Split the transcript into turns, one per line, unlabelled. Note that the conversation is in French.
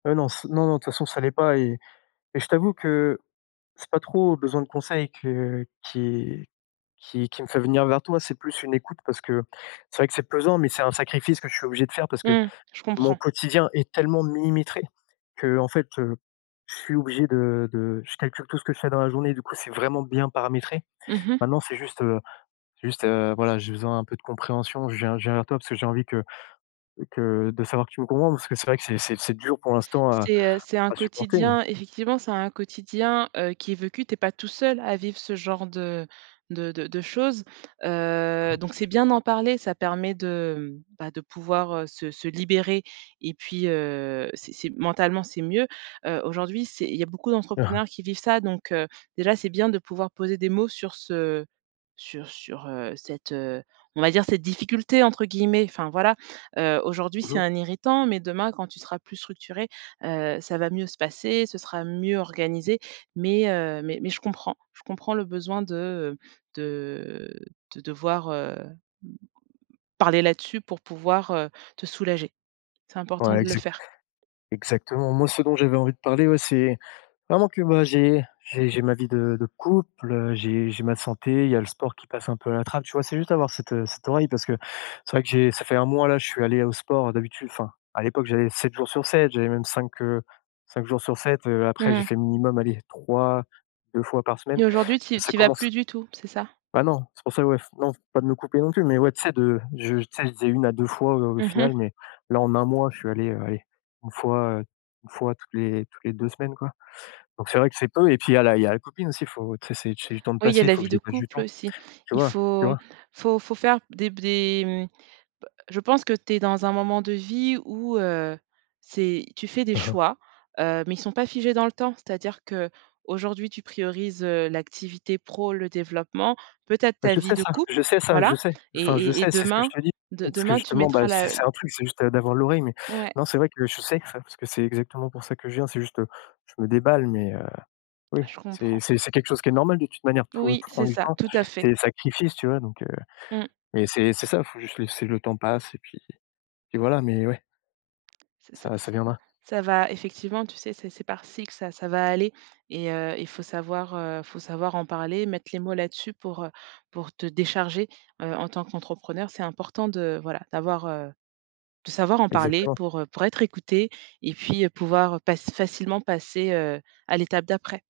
Heu, non c non non, de toute façon ça l'est pas et et je t'avoue que c'est pas trop besoin de conseils que qui qui qui me fait venir vers toi, c'est plus une écoute parce que, c'est vrai que c'est pesant mais c'est un sacrifice que je suis obligé de faire parce que
Mmh. Je
mon
comprends.
quotidien est tellement millimétré qu'en fait, heu, je suis obligé de de je calcule tout ce que je fais dans la journée, du coup c'est vraiment bien paramétré.
Mmh mh.
Maintenant c'est juste, heu, juste, heu, voilà, j'ai besoin d'un peu de compréhension, je viens je viens vers toi parce que j'ai envie que que de savoir que tu me comprends, parce que c'est vrai que c'est c'est c'est dur pour l'instant à
C'est, heu, c'est un
à supporter mais
quotidien, effectivement c'est un quotidien, heu, qui est vécu tu es pas tout seul à vivre ce genre de de de de choses,
Mmh
heu,
mh.
donc c'est bien d'en parler ça permet de, mmh, bah, de pouvoir, heu, se se libérer et puis, heu, c'est c'est mentalement c'est mieux. Heu, aujourd'hui c'est il y beaucoup
Mmh mh.
d'entrepreneurs qui vivent ça donc heu, déjà c'est bien de pouvoir poser des mots sur ce sur sur, heu, cette, heu, on va dire cette «difficulté», entre guillemets, enfin voilà. Heu, aujourd'hui
Mmh
c'est
mh.
un irritant, mais demain quand tu seras plus structuré, heu, ça va mieux se passer, ce sera mieux organisé mais heu, mais mais je comprends. Je comprends le besoin de, heu, de de devoir, heu, m parler là dessus pour pouvoir, heu, te soulager. C'est important
Ouais
de le
exact
faire.
exactement. Moi, ce dont j'avais envie de parler ouais, c'est vraiment que moi j'ai j'ai j'ai ma vie de de couple, heu, j'ai j'ai ma santé, il y a le sport qui passe un peu à la trappe, tu vois? C'est juste avoir cette, heu, cette oreille parce que c'est vrai que j'ai ça fait 1 mois là, je suis allé au sport, d'habitude enfin, à l'époque, j'y allais 7 jours sur 7, j'allais même 5, heu, 5 jours sur 7, heu, après j'ai
Mmh.
fait minimum allez, 3-2 fois par semaine.
Et aujourd'hui tu y
Ça
tu y vas
commence
plus du tout, c'est ça?
Ben non, c'est pour ça ouais f non f pas de me couper non plus mais ouais, tu sais? De je tu sais? Je disais 1 à 2 fois, heu, au
Mmh mh.
final mais là en 1 mois, je suis allé, heu, allez, 1 fois, heu, 1 fois toutes les toutes les 2 semaines, quoi, donc c'est vrai que c'est peu et puis il y a la il y a la copine aussi. Faut tu sais? C'est du c'est du temps de
Oui il y a
passé,
la
faut que
vie
je
de
dégage du
couple
temps.
aussi.
Tu
Il
vois? Tu
faut
vois?
faut faut faire des b des, mmh, bah, je pense que tu es dans un moment de vie où, heu, c'est, tu fais des
Mmh mh.
choix, heu, mais ils sont pas figés dans le temps. C'est-à-dire qu'aujourd'hui tu priorises, heu, l'activité pro, le développement, peut-être
Mais
ta
je
vie
sais
de
ça,
couple,
je sais ça,
voilà
je sais.
et
Enfin, je
et et
sais, c'est ce que je
demain,
te dis,
de
parce que
demain tu
justement, bah,
mettras la
c'est c'est
l
un truc, c'est juste, heu, d'avoir l'oreille, mais
Ouais.
non, c'est vrai que je sais ça, parce que c'est exactement pour ça que je viens, c'est juste, heu, je me déballe mais heu, oui.
Ah je
C'est
comprends.
c'est c'est quelque chose qui est normal de toute manière, tout, heu,
Oui
tout prend
c'est
du
ça,
temps,
tout à fait.
c'est des sacrifices, tu vois? Donc heu,
Mmh.
mais c'est c'est ça, faut juste laisser le temps passe et puis puis voilà mais ouais.
C'est ça
Ça
ça
ça viendra.
ça va effectivement tu sais? C'est c'est par cycle ça ça va aller et heu, il faut savoir, heu, faut savoir en parler, mettre les mots là dessus pour, heu, pour te décharger. Heu, en tant qu'entrepreneur, c'est important de voilà, d'avoir, heu, de savoir en parler
Exactement.
pour, heu, pour être écouté et puis, heu, pouvoir, heu, pass facilement passer, heu, à l'étape d'après.